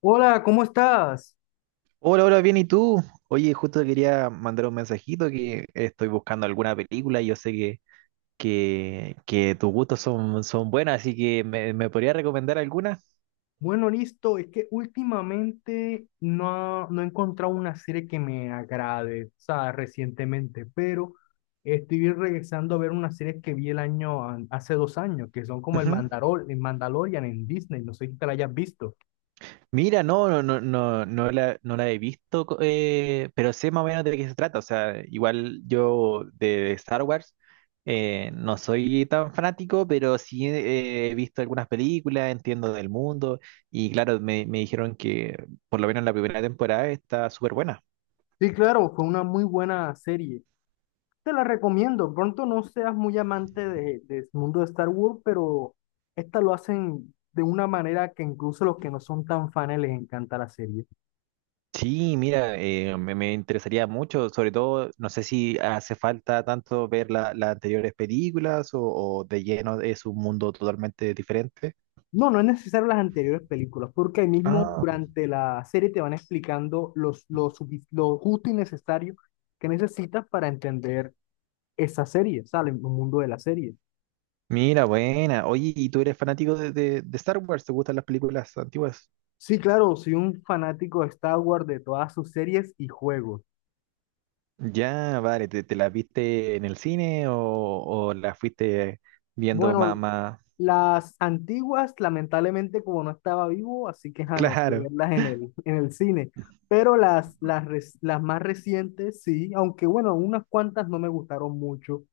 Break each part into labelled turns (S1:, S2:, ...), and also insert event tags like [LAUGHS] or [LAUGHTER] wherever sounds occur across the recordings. S1: Hola, ¿cómo estás?
S2: Hola, hola, bien, ¿y tú? Oye, justo quería mandar un mensajito que estoy buscando alguna película y yo sé que tus gustos son, son buenas, así que ¿me podría recomendar alguna?
S1: Bueno, listo. Es que últimamente no he encontrado una serie que me agrade, o sea, recientemente, pero estoy regresando a ver una serie que vi hace 2 años, que son como
S2: Ujú.
S1: El Mandalorian en Disney. No sé si te la hayas visto.
S2: Mira, no, no la he visto, pero sé más o menos de qué se trata. O sea, igual yo de Star Wars no soy tan fanático, pero sí he visto algunas películas, entiendo del mundo, y claro, me dijeron que por lo menos la primera temporada está súper buena.
S1: Sí, claro, fue una muy buena serie. Te la recomiendo. Pronto no seas muy amante del mundo de Star Wars, pero esta lo hacen de una manera que incluso los que no son tan fans les encanta la serie.
S2: Sí, mira, me interesaría mucho, sobre todo, no sé si hace falta tanto ver las anteriores películas o de lleno es un mundo totalmente diferente.
S1: No, no es necesario las anteriores películas, porque ahí mismo
S2: Ah,
S1: durante la serie te van explicando lo justo y necesario que necesitas para entender esa serie, ¿sale? El mundo de la serie.
S2: mira, buena. Oye, ¿y tú eres fanático de, de Star Wars? ¿Te gustan las películas antiguas?
S1: Sí, claro, soy un fanático de Star Wars, de todas sus series y juegos.
S2: Ya, vale, te las viste en el cine o las fuiste viendo
S1: Bueno,
S2: más, más?
S1: las antiguas, lamentablemente, como no estaba vivo, así que ja, no pude
S2: Claro,
S1: verlas en en el cine. Pero las más recientes, sí, aunque bueno, unas cuantas no me gustaron mucho.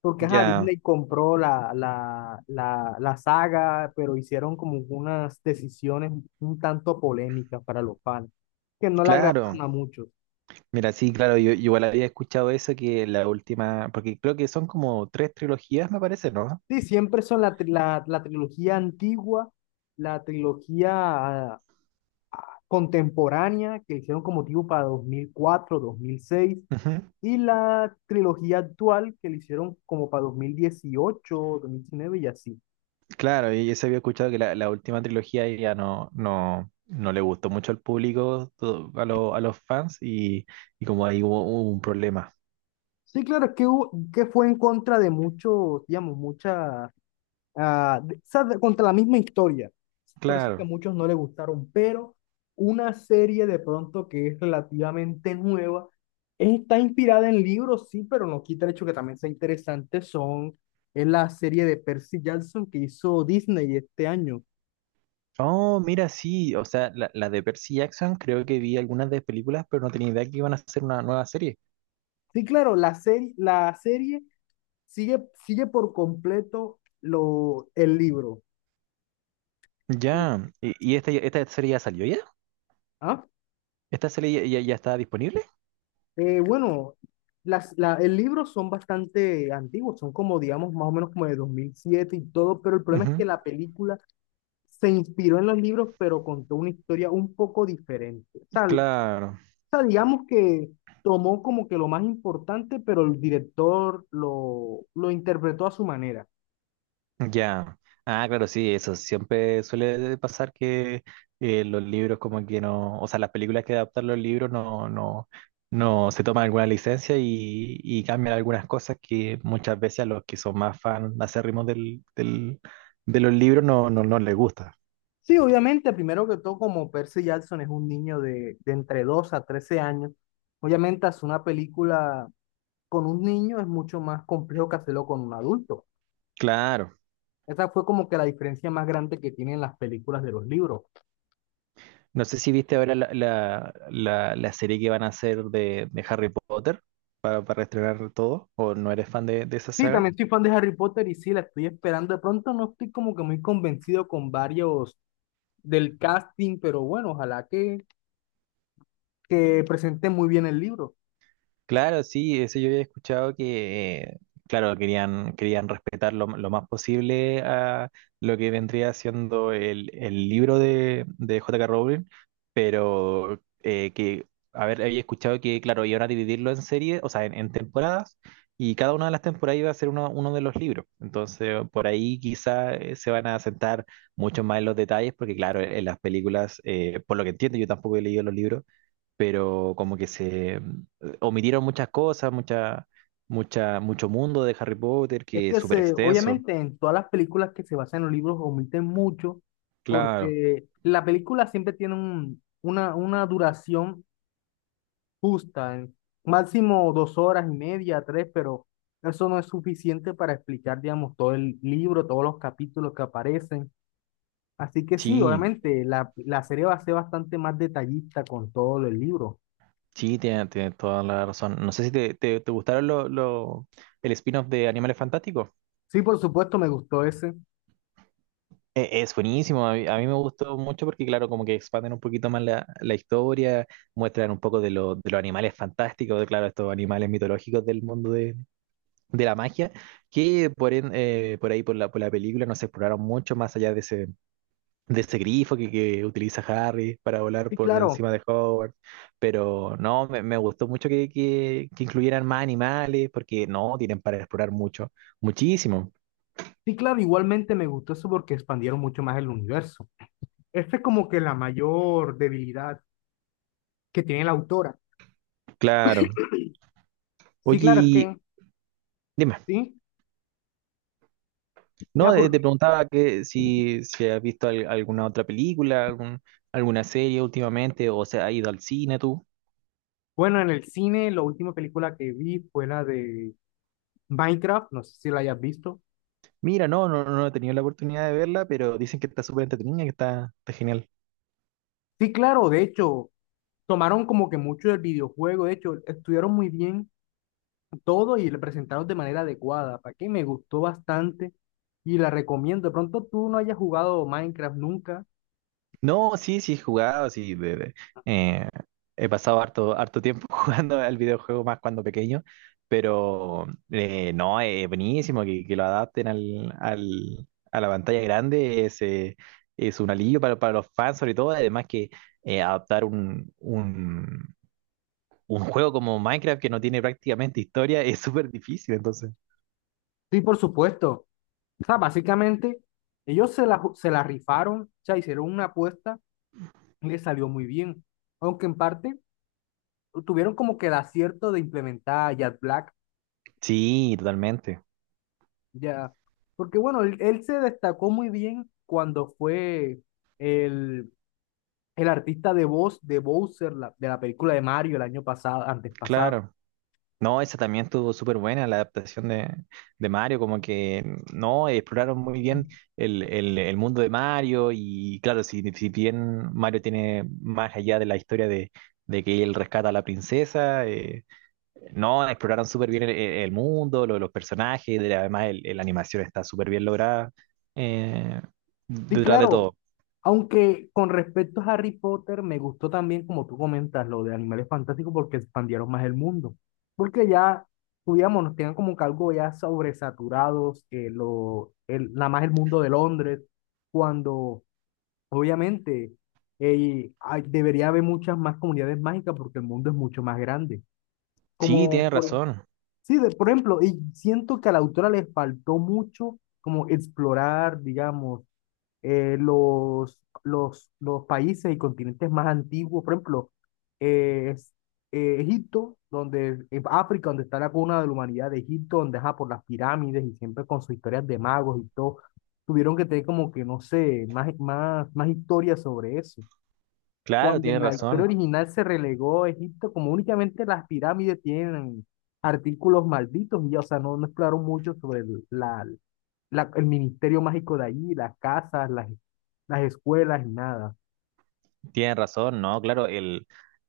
S1: Porque ajá,
S2: ya,
S1: Disney compró la saga, pero hicieron como unas decisiones un tanto polémicas para los fans, que no la agradaron
S2: claro.
S1: a muchos.
S2: Mira, sí, claro, yo igual había escuchado eso que la última, porque creo que son como tres trilogías, me parece, ¿no?
S1: Sí, siempre son la trilogía antigua, la trilogía ah, contemporánea, que hicieron como tipo para 2004, 2006,
S2: Ujú.
S1: y la trilogía actual, que le hicieron como para 2018, 2019 y así.
S2: Claro, y eso había escuchado que la última trilogía ya no le gustó mucho al público, a los fans, y como ahí hubo, hubo un problema.
S1: Sí, claro, es que, que fue en contra de muchos, digamos, muchas contra la misma historia. Por eso es que a
S2: Claro.
S1: muchos no les gustaron, pero una serie de pronto que es relativamente nueva, está inspirada en libros, sí, pero no quita el hecho que también sea interesante, son, es la serie de Percy Jackson que hizo Disney este año.
S2: Oh, mira, sí, o sea, la de Percy Jackson, creo que vi algunas de películas, pero no tenía idea que iban a hacer una nueva serie.
S1: Sí, claro, la serie sigue por completo el libro.
S2: Ya, y esta serie ya salió ya?
S1: ¿Ah?
S2: ¿Esta serie ya está disponible?
S1: Bueno, el libro son bastante antiguos, son como, digamos, más o menos como de 2007 y todo, pero el problema es que
S2: Ujú.
S1: la película se inspiró en los libros, pero contó una historia un poco diferente. O sea,
S2: Claro.
S1: digamos que tomó como que lo más importante, pero el director lo interpretó a su manera.
S2: Ya. Ah, claro, sí, eso siempre suele pasar que los libros como que no, o sea, las películas que adaptan los libros no se toman alguna licencia y cambian algunas cosas que muchas veces a los que son más fan acérrimos de los libros no les gusta.
S1: Sí, obviamente, primero que todo, como Percy Jackson es un niño de entre 2 a 13 años, obviamente hacer una película con un niño es mucho más complejo que hacerlo con un adulto.
S2: Claro.
S1: Esa fue como que la diferencia más grande que tienen las películas de los libros.
S2: No sé si viste ahora la serie que van a hacer de Harry Potter para estrenar todo, o no eres fan de esa
S1: Sí,
S2: saga.
S1: también soy fan de Harry Potter y sí, la estoy esperando. De pronto no estoy como que muy convencido con varios del casting, pero bueno, ojalá que presenten muy bien el libro.
S2: Claro, sí, eso yo había escuchado que, claro, querían respetar lo más posible a lo que vendría siendo el libro de J.K. Rowling, pero a ver, había escuchado que, claro, iban a dividirlo en series, o sea, en temporadas, y cada una de las temporadas iba a ser uno, uno de los libros. Entonces, por ahí quizá se van a sentar mucho más en los detalles, porque, claro, en las películas, por lo que entiendo, yo tampoco he leído los libros pero como que se omitieron muchas cosas, mucho mundo de Harry Potter
S1: Es
S2: que es
S1: que
S2: súper
S1: se,
S2: extenso.
S1: obviamente en todas las películas que se basan en los libros omiten mucho
S2: Claro,
S1: porque la película siempre tiene una duración justa, en máximo 2 horas y media, tres, pero eso no es suficiente para explicar, digamos, todo el libro, todos los capítulos que aparecen. Así que sí,
S2: sí,
S1: obviamente, la serie va a ser bastante más detallista con todo el libro.
S2: sí, tiene toda la razón. No sé si te gustaron el spin-off de Animales Fantásticos.
S1: Sí, por supuesto, me gustó ese.
S2: Es buenísimo, a a mí me gustó mucho porque claro, como que expanden un poquito más la historia, muestran un poco de, de los animales fantásticos, de claro, estos animales mitológicos del mundo de la magia, que por ahí por por la película no se exploraron mucho más allá de ese grifo que utiliza Harry para volar
S1: Sí,
S2: por
S1: claro.
S2: encima de Hogwarts. Pero no, me gustó mucho que, que incluyeran más animales, porque no, tienen para explorar mucho, muchísimo.
S1: Sí, claro, igualmente me gustó eso porque expandieron mucho más el universo. Esta es como que la mayor debilidad que tiene la autora.
S2: Claro.
S1: Sí,
S2: Oye,
S1: claro, es
S2: y
S1: que,
S2: dime,
S1: sí, ya
S2: no,
S1: porque,
S2: te preguntaba que si, si has visto alguna otra película, algún, alguna serie últimamente, o se ha ido al cine tú.
S1: bueno, en el cine la última película que vi fue la de Minecraft, no sé si la hayas visto.
S2: Mira, no he tenido la oportunidad de verla, pero dicen que está súper entretenida, que está, está genial.
S1: Sí, claro, de hecho, tomaron como que mucho del videojuego, de hecho, estudiaron muy bien todo y lo presentaron de manera adecuada, para que me gustó bastante y la recomiendo. De pronto tú no hayas jugado Minecraft nunca.
S2: No, sí, sí he jugado, sí. Eh, He pasado harto, harto tiempo [LAUGHS] jugando al videojuego más cuando pequeño, pero no, es buenísimo que lo adapten a la pantalla grande, es un alivio para los fans sobre todo, además que adaptar un juego como Minecraft que no tiene prácticamente historia es súper difícil, entonces.
S1: Sí, por supuesto. O sea, básicamente, ellos se la rifaron, o sea, hicieron una apuesta y les salió muy bien. Aunque en parte tuvieron como que el acierto de implementar a Jack Black.
S2: Sí, totalmente,
S1: Ya, porque bueno, él se destacó muy bien cuando fue el, el artista de voz de Bowser, de la película de Mario el año pasado, antes pasado.
S2: claro. No, esa también estuvo súper buena, la adaptación de Mario, como que no, exploraron muy
S1: Ujú.
S2: bien el mundo de Mario y claro, si, si bien Mario tiene más allá de la historia de que él rescata a la princesa, no, exploraron súper bien el mundo, los personajes, la animación está súper bien lograda eh,
S1: Sí,
S2: detrás de
S1: claro,
S2: todo.
S1: aunque con respecto a Harry Potter, me gustó también, como tú comentas, lo de Animales Fantásticos, porque expandieron más el mundo. Porque ya, digamos, nos tenían como que algo ya sobresaturados, que nada más el mundo de Londres, cuando obviamente, eh, debería haber muchas más comunidades mágicas porque el mundo es mucho más grande.
S2: Sí,
S1: Como
S2: tienes
S1: por, ej-
S2: razón,
S1: sí, por ejemplo, y siento que a la autora le faltó mucho como explorar, digamos, los países y continentes más antiguos, por ejemplo, eh, es- Egipto, donde, África, donde está la cuna de la humanidad de Egipto, donde ajá, por las pirámides y siempre con sus historias de magos y todo, tuvieron que tener como que, no sé, más historias sobre eso.
S2: claro,
S1: Cuando en
S2: tienes
S1: la, claro, historia
S2: razón.
S1: original se relegó a Egipto, como únicamente las pirámides tienen artículos malditos, y ya, o sea, no, no exploraron mucho sobre el ministerio mágico de allí, las casas, las escuelas y nada.
S2: Tienes razón, ¿no? Claro, el,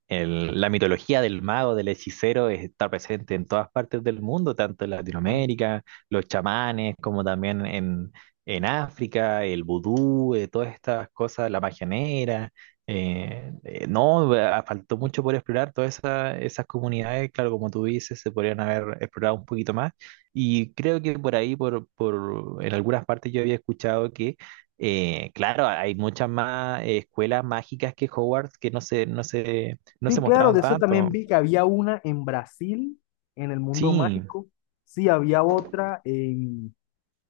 S2: el- la mitología del mago, del hechicero, está presente en todas partes del mundo, tanto en
S1: Mm.
S2: Latinoamérica, los chamanes, como también en África, el vudú, todas estas cosas, la magia negra. No, Faltó mucho por explorar todas esas comunidades, claro, como tú dices, se podrían haber explorado un poquito más. Y creo que por ahí, en algunas partes yo había escuchado que claro, hay muchas más escuelas mágicas que Hogwarts que no
S1: Sí,
S2: se
S1: claro, de
S2: mostraban
S1: Ah, eso también
S2: tanto.
S1: vi que había una en Brasil, en el mundo
S2: Sí,
S1: mágico. Sí, había otra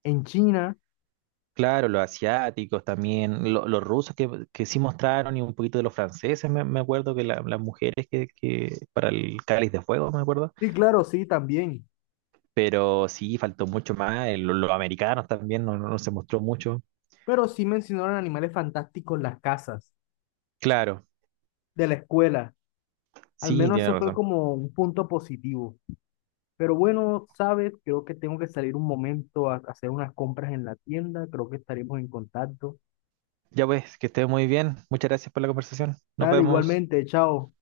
S1: en China.
S2: claro, los asiáticos también, los rusos que sí mostraron y un poquito de los franceses, me acuerdo que las mujeres que para el Cáliz de Fuego, me acuerdo.
S1: Sí, claro, sí, también.
S2: Pero sí, faltó mucho más, los americanos también no, no no se mostró mucho.
S1: Pero sí mencionaron animales fantásticos en las casas,
S2: Claro,
S1: de la escuela. Al
S2: sí,
S1: menos
S2: tiene
S1: eso fue
S2: razón.
S1: como un punto positivo. Pero bueno, sabes, creo que tengo que salir un momento a hacer unas compras en la tienda. Creo que estaremos en contacto.
S2: Ya pues, que esté muy bien. Muchas gracias por la conversación. Nos
S1: Dale,
S2: vemos.
S1: igualmente, chao.